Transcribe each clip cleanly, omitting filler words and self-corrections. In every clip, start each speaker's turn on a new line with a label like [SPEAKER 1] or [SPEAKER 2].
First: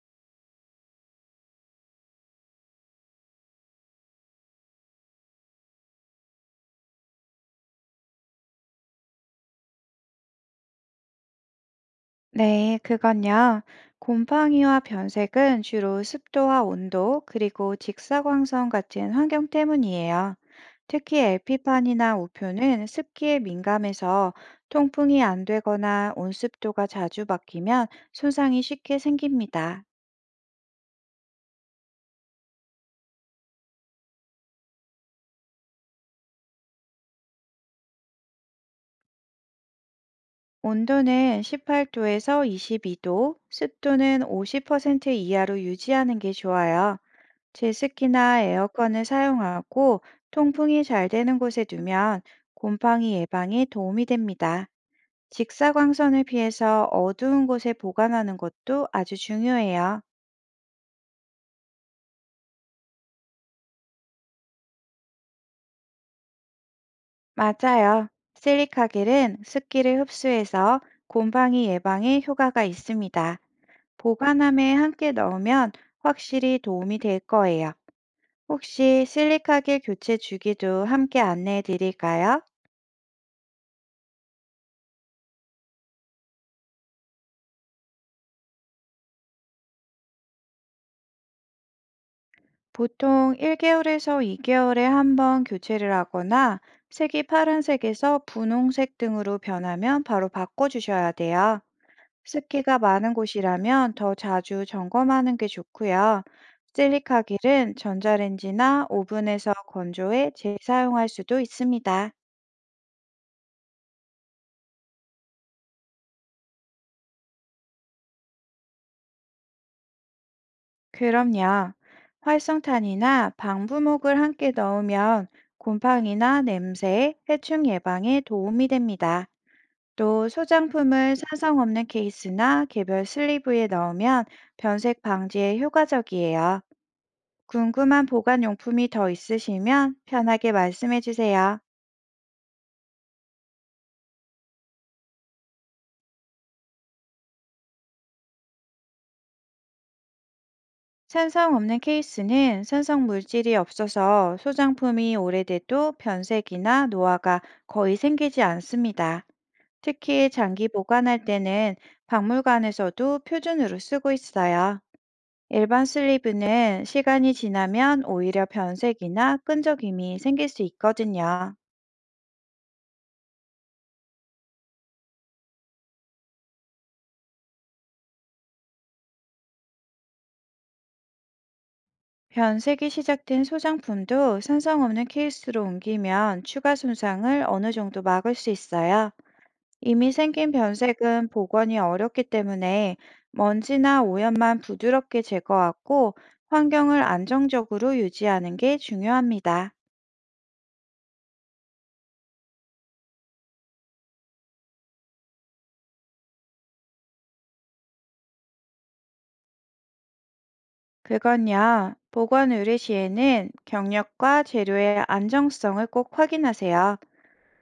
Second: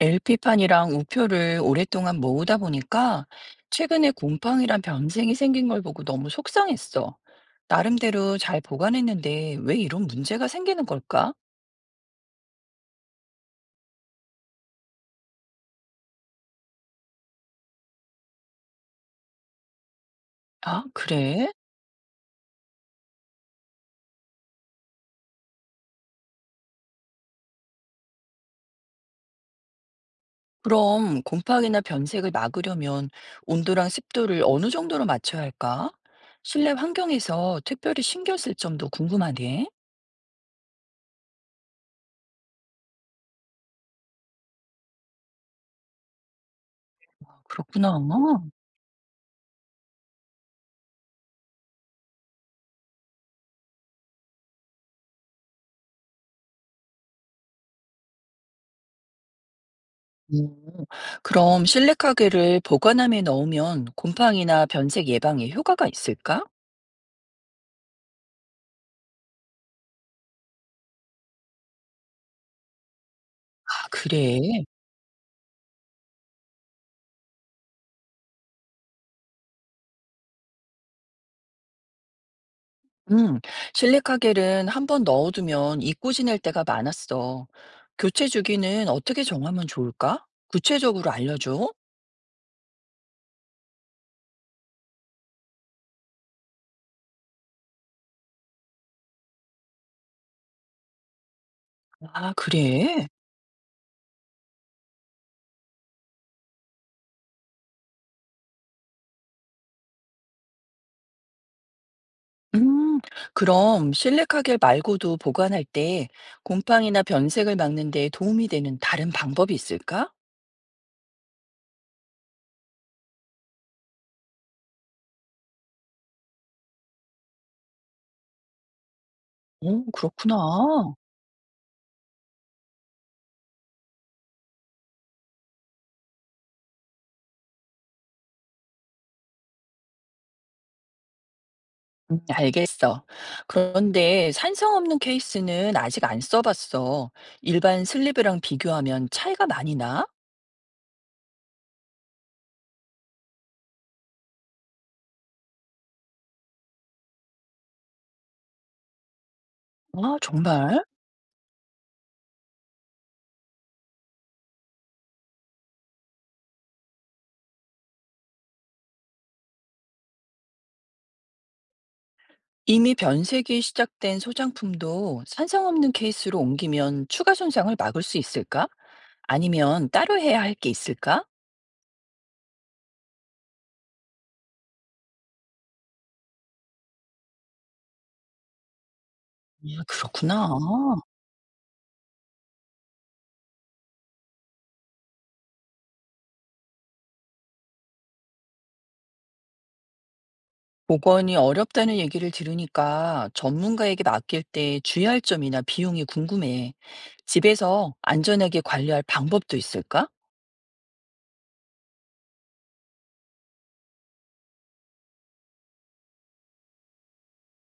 [SPEAKER 1] LP판이랑 우표를 오랫동안 모으다 보니까 최근에 곰팡이란 변생이 생긴 걸 보고 너무 속상했어. 나름대로 잘 보관했는데 왜 이런 문제가 생기는 걸까?
[SPEAKER 2] 네, 그건요. 곰팡이와 변색은 주로 습도와 온도, 그리고 직사광선 같은 환경 때문이에요.
[SPEAKER 1] 아,
[SPEAKER 2] 특히
[SPEAKER 1] 그래?
[SPEAKER 2] LP판이나 우표는 습기에 민감해서 통풍이 안 되거나 온습도가 자주 바뀌면 손상이 쉽게 생깁니다.
[SPEAKER 1] 그럼 곰팡이나 변색을 막으려면 온도랑 습도를 어느 정도로 맞춰야 할까? 실내 환경에서 특별히 신경 쓸 점도 궁금하네.
[SPEAKER 2] 온도는 18도에서 22도, 습도는 50% 이하로 유지하는 게 좋아요.
[SPEAKER 1] 그렇구나.
[SPEAKER 2] 제습기나 에어컨을 사용하고 통풍이 잘 되는 곳에 두면 곰팡이 예방에 도움이 됩니다. 직사광선을 피해서 어두운 곳에 보관하는 것도 아주 중요해요.
[SPEAKER 1] 음. 그럼 실내 가게를 보관함에 넣으면 곰팡이나 변색 예방에 효과가 있을까?
[SPEAKER 2] 맞아요. 실리카겔은 습기를 흡수해서 곰팡이 예방에 효과가 있습니다.
[SPEAKER 1] 아 그래?
[SPEAKER 2] 보관함에 함께 넣으면 확실히 도움이 될 거예요. 혹시 실리카겔 교체 주기도 함께 안내해 드릴까요?
[SPEAKER 1] 음. 실리카겔은 한 번 넣어두면 잊고 지낼 때가 많았어. 교체 주기는 어떻게 정하면 좋을까? 구체적으로 알려줘.
[SPEAKER 2] 보통 1개월에서 2개월에 한번 교체를 하거나 색이 파란색에서 분홍색 등으로 변하면 바로 바꿔주셔야 돼요.
[SPEAKER 1] 아
[SPEAKER 2] 습기가
[SPEAKER 1] 그래?
[SPEAKER 2] 많은 곳이라면 더 자주 점검하는 게 좋고요. 실리카길은 전자레인지나 오븐에서 건조해 재사용할 수도 있습니다.
[SPEAKER 1] 음. 그럼 실리카겔 말고도 보관할 때 곰팡이나 변색을 막는 데 도움이 되는 다른 방법이 있을까?
[SPEAKER 2] 그럼요. 활성탄이나 방부목을 함께 넣으면 곰팡이나 냄새, 해충 예방에 도움이 됩니다.
[SPEAKER 1] 오,
[SPEAKER 2] 또
[SPEAKER 1] 그렇구나.
[SPEAKER 2] 소장품을 산성 없는 케이스나 개별 슬리브에 넣으면 변색 방지에 효과적이에요. 궁금한 보관 용품이 더 있으시면 편하게 말씀해 주세요.
[SPEAKER 1] 알겠어. 그런데 산성 없는 케이스는 아직 안 써 봤어. 일반 슬리브랑 비교하면 차이가 많이 나?
[SPEAKER 2] 산성 없는 케이스는 산성 물질이 없어서 소장품이 오래돼도 변색이나 노화가 거의 생기지 않습니다.
[SPEAKER 1] 아
[SPEAKER 2] 특히 장기
[SPEAKER 1] 정말?
[SPEAKER 2] 보관할 때는 박물관에서도 표준으로 쓰고 있어요. 일반 슬리브는 시간이 지나면 오히려 변색이나 끈적임이 생길 수 있거든요.
[SPEAKER 1] 이미 변색이 시작된 소장품도 산성 없는 케이스로 옮기면 추가 손상을 막을 수 있을까? 아니면 따로 해야 할 게 있을까?
[SPEAKER 2] 변색이 시작된 소장품도 산성 없는 케이스로 옮기면 추가 손상을 어느 정도 막을 수 있어요.
[SPEAKER 1] 아,
[SPEAKER 2] 이미
[SPEAKER 1] 그렇구나.
[SPEAKER 2] 생긴 변색은 복원이 어렵기 때문에 먼지나 오염만 부드럽게 제거하고 환경을 안정적으로 유지하는 게 중요합니다.
[SPEAKER 1] 복원이 어렵다는 얘기를 들으니까 전문가에게 맡길 때 주의할 점이나 비용이 궁금해. 집에서 안전하게 관리할 방법도 있을까?
[SPEAKER 2] 그건요, 복원 의뢰 시에는 경력과 재료의 안정성을 꼭 확인하세요.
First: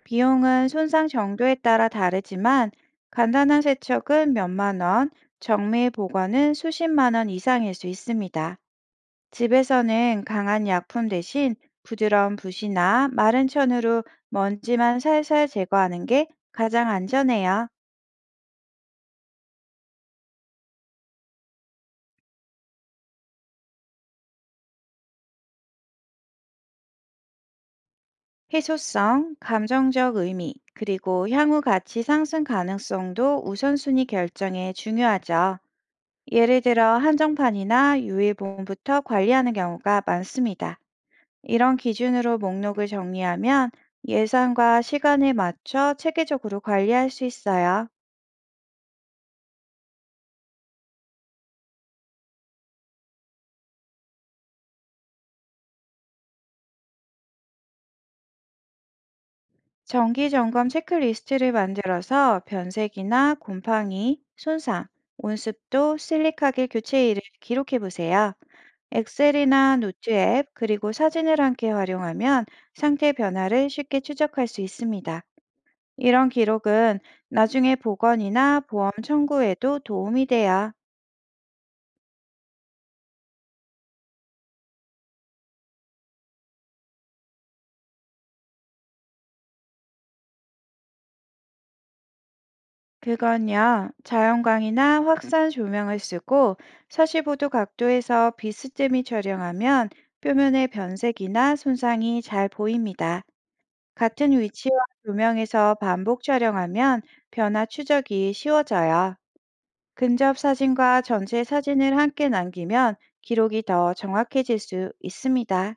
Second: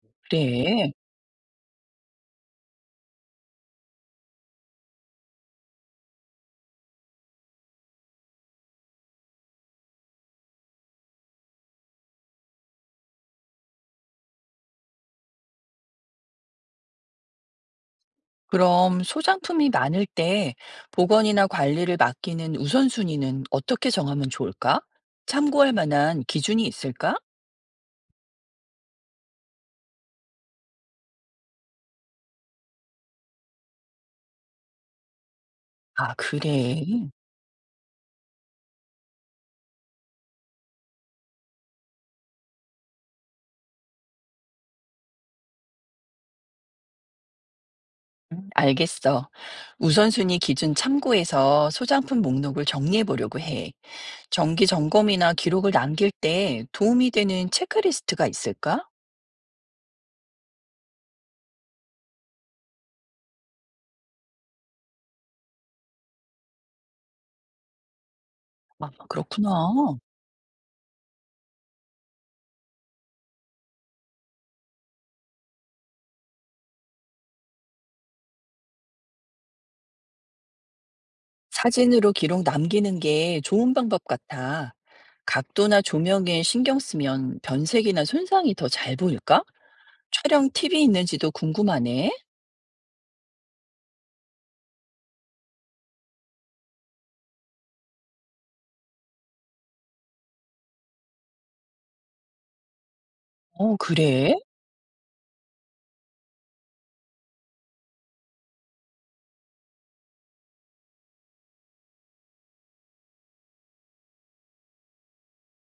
[SPEAKER 2] 비용은
[SPEAKER 1] 그래.
[SPEAKER 2] 손상 정도에 따라 다르지만 간단한 세척은 몇만 원, 정밀 보관은 수십만 원 이상일 수 있습니다. 집에서는 강한 약품 대신 부드러운 붓이나 마른 천으로 먼지만 살살 제거하는 게 가장 안전해요.
[SPEAKER 1] 그럼 소장품이 많을 때 복원이나 관리를 맡기는 우선순위는 어떻게 정하면 좋을까? 참고할 만한 기준이 있을까?
[SPEAKER 2] 해소성, 감정적 의미, 그리고 향후 가치 상승 가능성도 우선순위 결정에 중요하죠.
[SPEAKER 1] 아,
[SPEAKER 2] 예를 들어
[SPEAKER 1] 그래?
[SPEAKER 2] 한정판이나 유일본부터 관리하는 경우가 많습니다. 이런 기준으로 목록을 정리하면 예산과 시간에 맞춰 체계적으로 관리할 수 있어요.
[SPEAKER 1] 알겠어. 우선순위 기준 참고해서 소장품 목록을 정리해 보려고 해. 정기 점검이나 기록을 남길 때 도움이 되는 체크리스트가 있을까?
[SPEAKER 2] 정기 점검 체크리스트를 만들어서 변색이나 곰팡이, 손상, 온습도, 실리카겔 교체일을 기록해 보세요.
[SPEAKER 1] 아, 그렇구나.
[SPEAKER 2] 엑셀이나 노트 앱, 그리고 사진을 함께 활용하면 상태 변화를 쉽게 추적할 수 있습니다. 이런 기록은 나중에 보건이나 보험 청구에도 도움이 돼요.
[SPEAKER 1] 사진으로 기록 남기는 게 좋은 방법 같아. 각도나 조명에 신경 쓰면 변색이나 손상이 더 잘 보일까? 촬영 팁이 있는지도 궁금하네.
[SPEAKER 2] 그건요, 자연광이나 확산 조명을 쓰고 45도 각도에서 비스듬히 촬영하면 표면의 변색이나 손상이 잘 보입니다.
[SPEAKER 1] 어,
[SPEAKER 2] 같은
[SPEAKER 1] 그래?
[SPEAKER 2] 위치와 조명에서 반복 촬영하면 변화 추적이 쉬워져요. 근접 사진과 전체 사진을 함께 남기면 기록이 더 정확해질 수 있습니다.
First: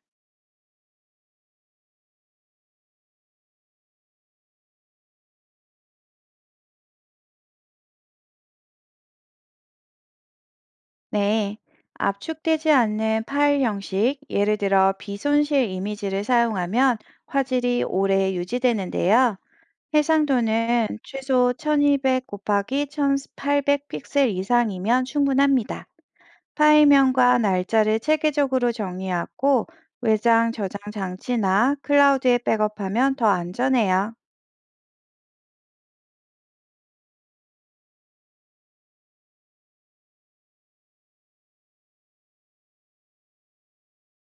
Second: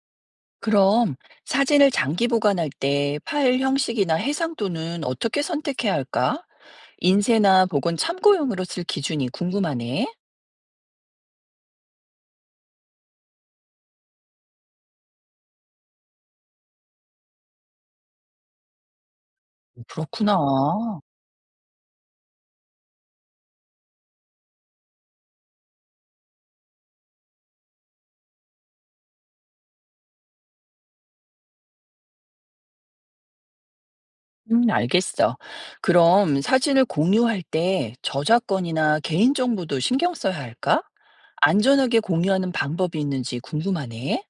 [SPEAKER 1] 그럼 사진을 장기 보관할 때 파일 형식이나 해상도는 어떻게 선택해야 할까? 인쇄나 복원 참고용으로 쓸 기준이 궁금하네.
[SPEAKER 2] 네, 압축되지 않는 파일 형식, 예를 들어 비손실 이미지를 사용하면 화질이 오래 유지되는데요.
[SPEAKER 1] 그렇구나.
[SPEAKER 2] 해상도는 최소 1200 곱하기 1800 픽셀 이상이면 충분합니다. 파일명과 날짜를 체계적으로 정리하고 외장 저장 장치나 클라우드에 백업하면 더 안전해요.
[SPEAKER 1] 알겠어. 그럼 사진을 공유할 때 저작권이나 개인정보도 신경 써야 할까? 안전하게 공유하는 방법이 있는지 궁금하네.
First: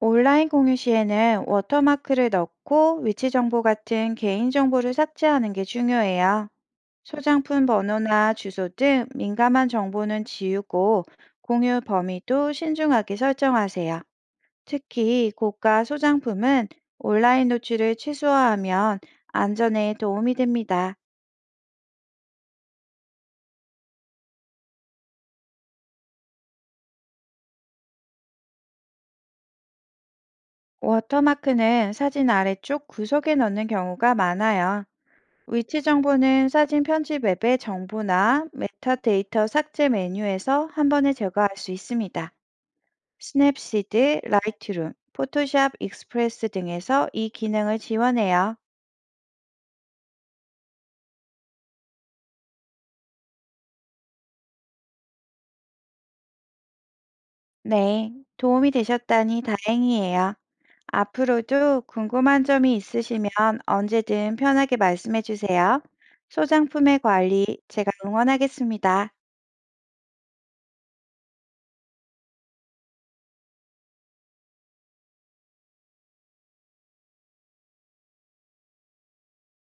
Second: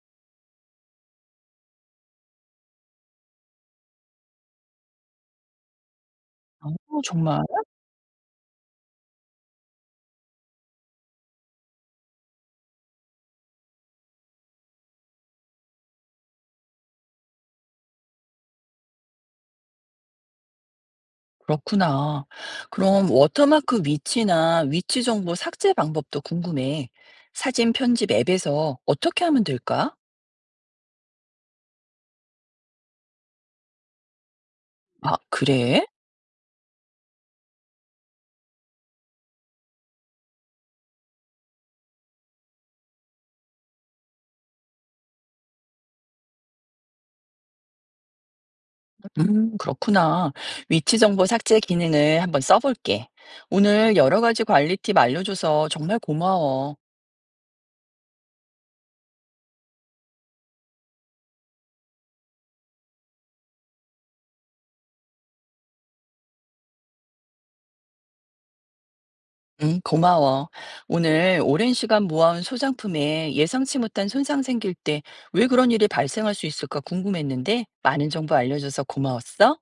[SPEAKER 2] 온라인 공유 시에는 워터마크를 넣고 위치 정보 같은 개인 정보를 삭제하는 게 중요해요.
[SPEAKER 1] 어, 정말.
[SPEAKER 2] 소장품 번호나 주소 등 민감한 정보는 지우고 공유 범위도 신중하게 설정하세요. 특히 고가 소장품은 온라인 노출을 최소화하면 안전에 도움이 됩니다.
[SPEAKER 1] 그렇구나. 그럼 워터마크 위치나 위치 정보 삭제 방법도 궁금해. 사진 편집 앱에서 어떻게 하면 될까?
[SPEAKER 2] 워터마크는 사진 아래쪽 구석에 넣는 경우가 많아요.
[SPEAKER 1] 아,
[SPEAKER 2] 위치
[SPEAKER 1] 그래?
[SPEAKER 2] 정보는 사진 편집 앱의 정보나 메타데이터 삭제 메뉴에서 한 번에 제거할 수 있습니다. 스냅시드, 라이트룸, 포토샵 익스프레스 등에서 이 기능을 지원해요.
[SPEAKER 1] 그렇구나. 위치 정보 삭제 기능을 한번 써볼게. 오늘 여러 가지 관리 팁 알려줘서 정말 고마워.
[SPEAKER 2] 네, 도움이 되셨다니 다행이에요. 앞으로도 궁금한 점이 있으시면 언제든 편하게 말씀해 주세요. 소장품의 관리 제가 응원하겠습니다.
[SPEAKER 1] 응, 고마워. 오늘 오랜 시간 모아온 소장품에 예상치 못한 손상 생길 때 왜 그런 일이 발생할 수 있을까 궁금했는데 많은 정보 알려줘서 고마웠어.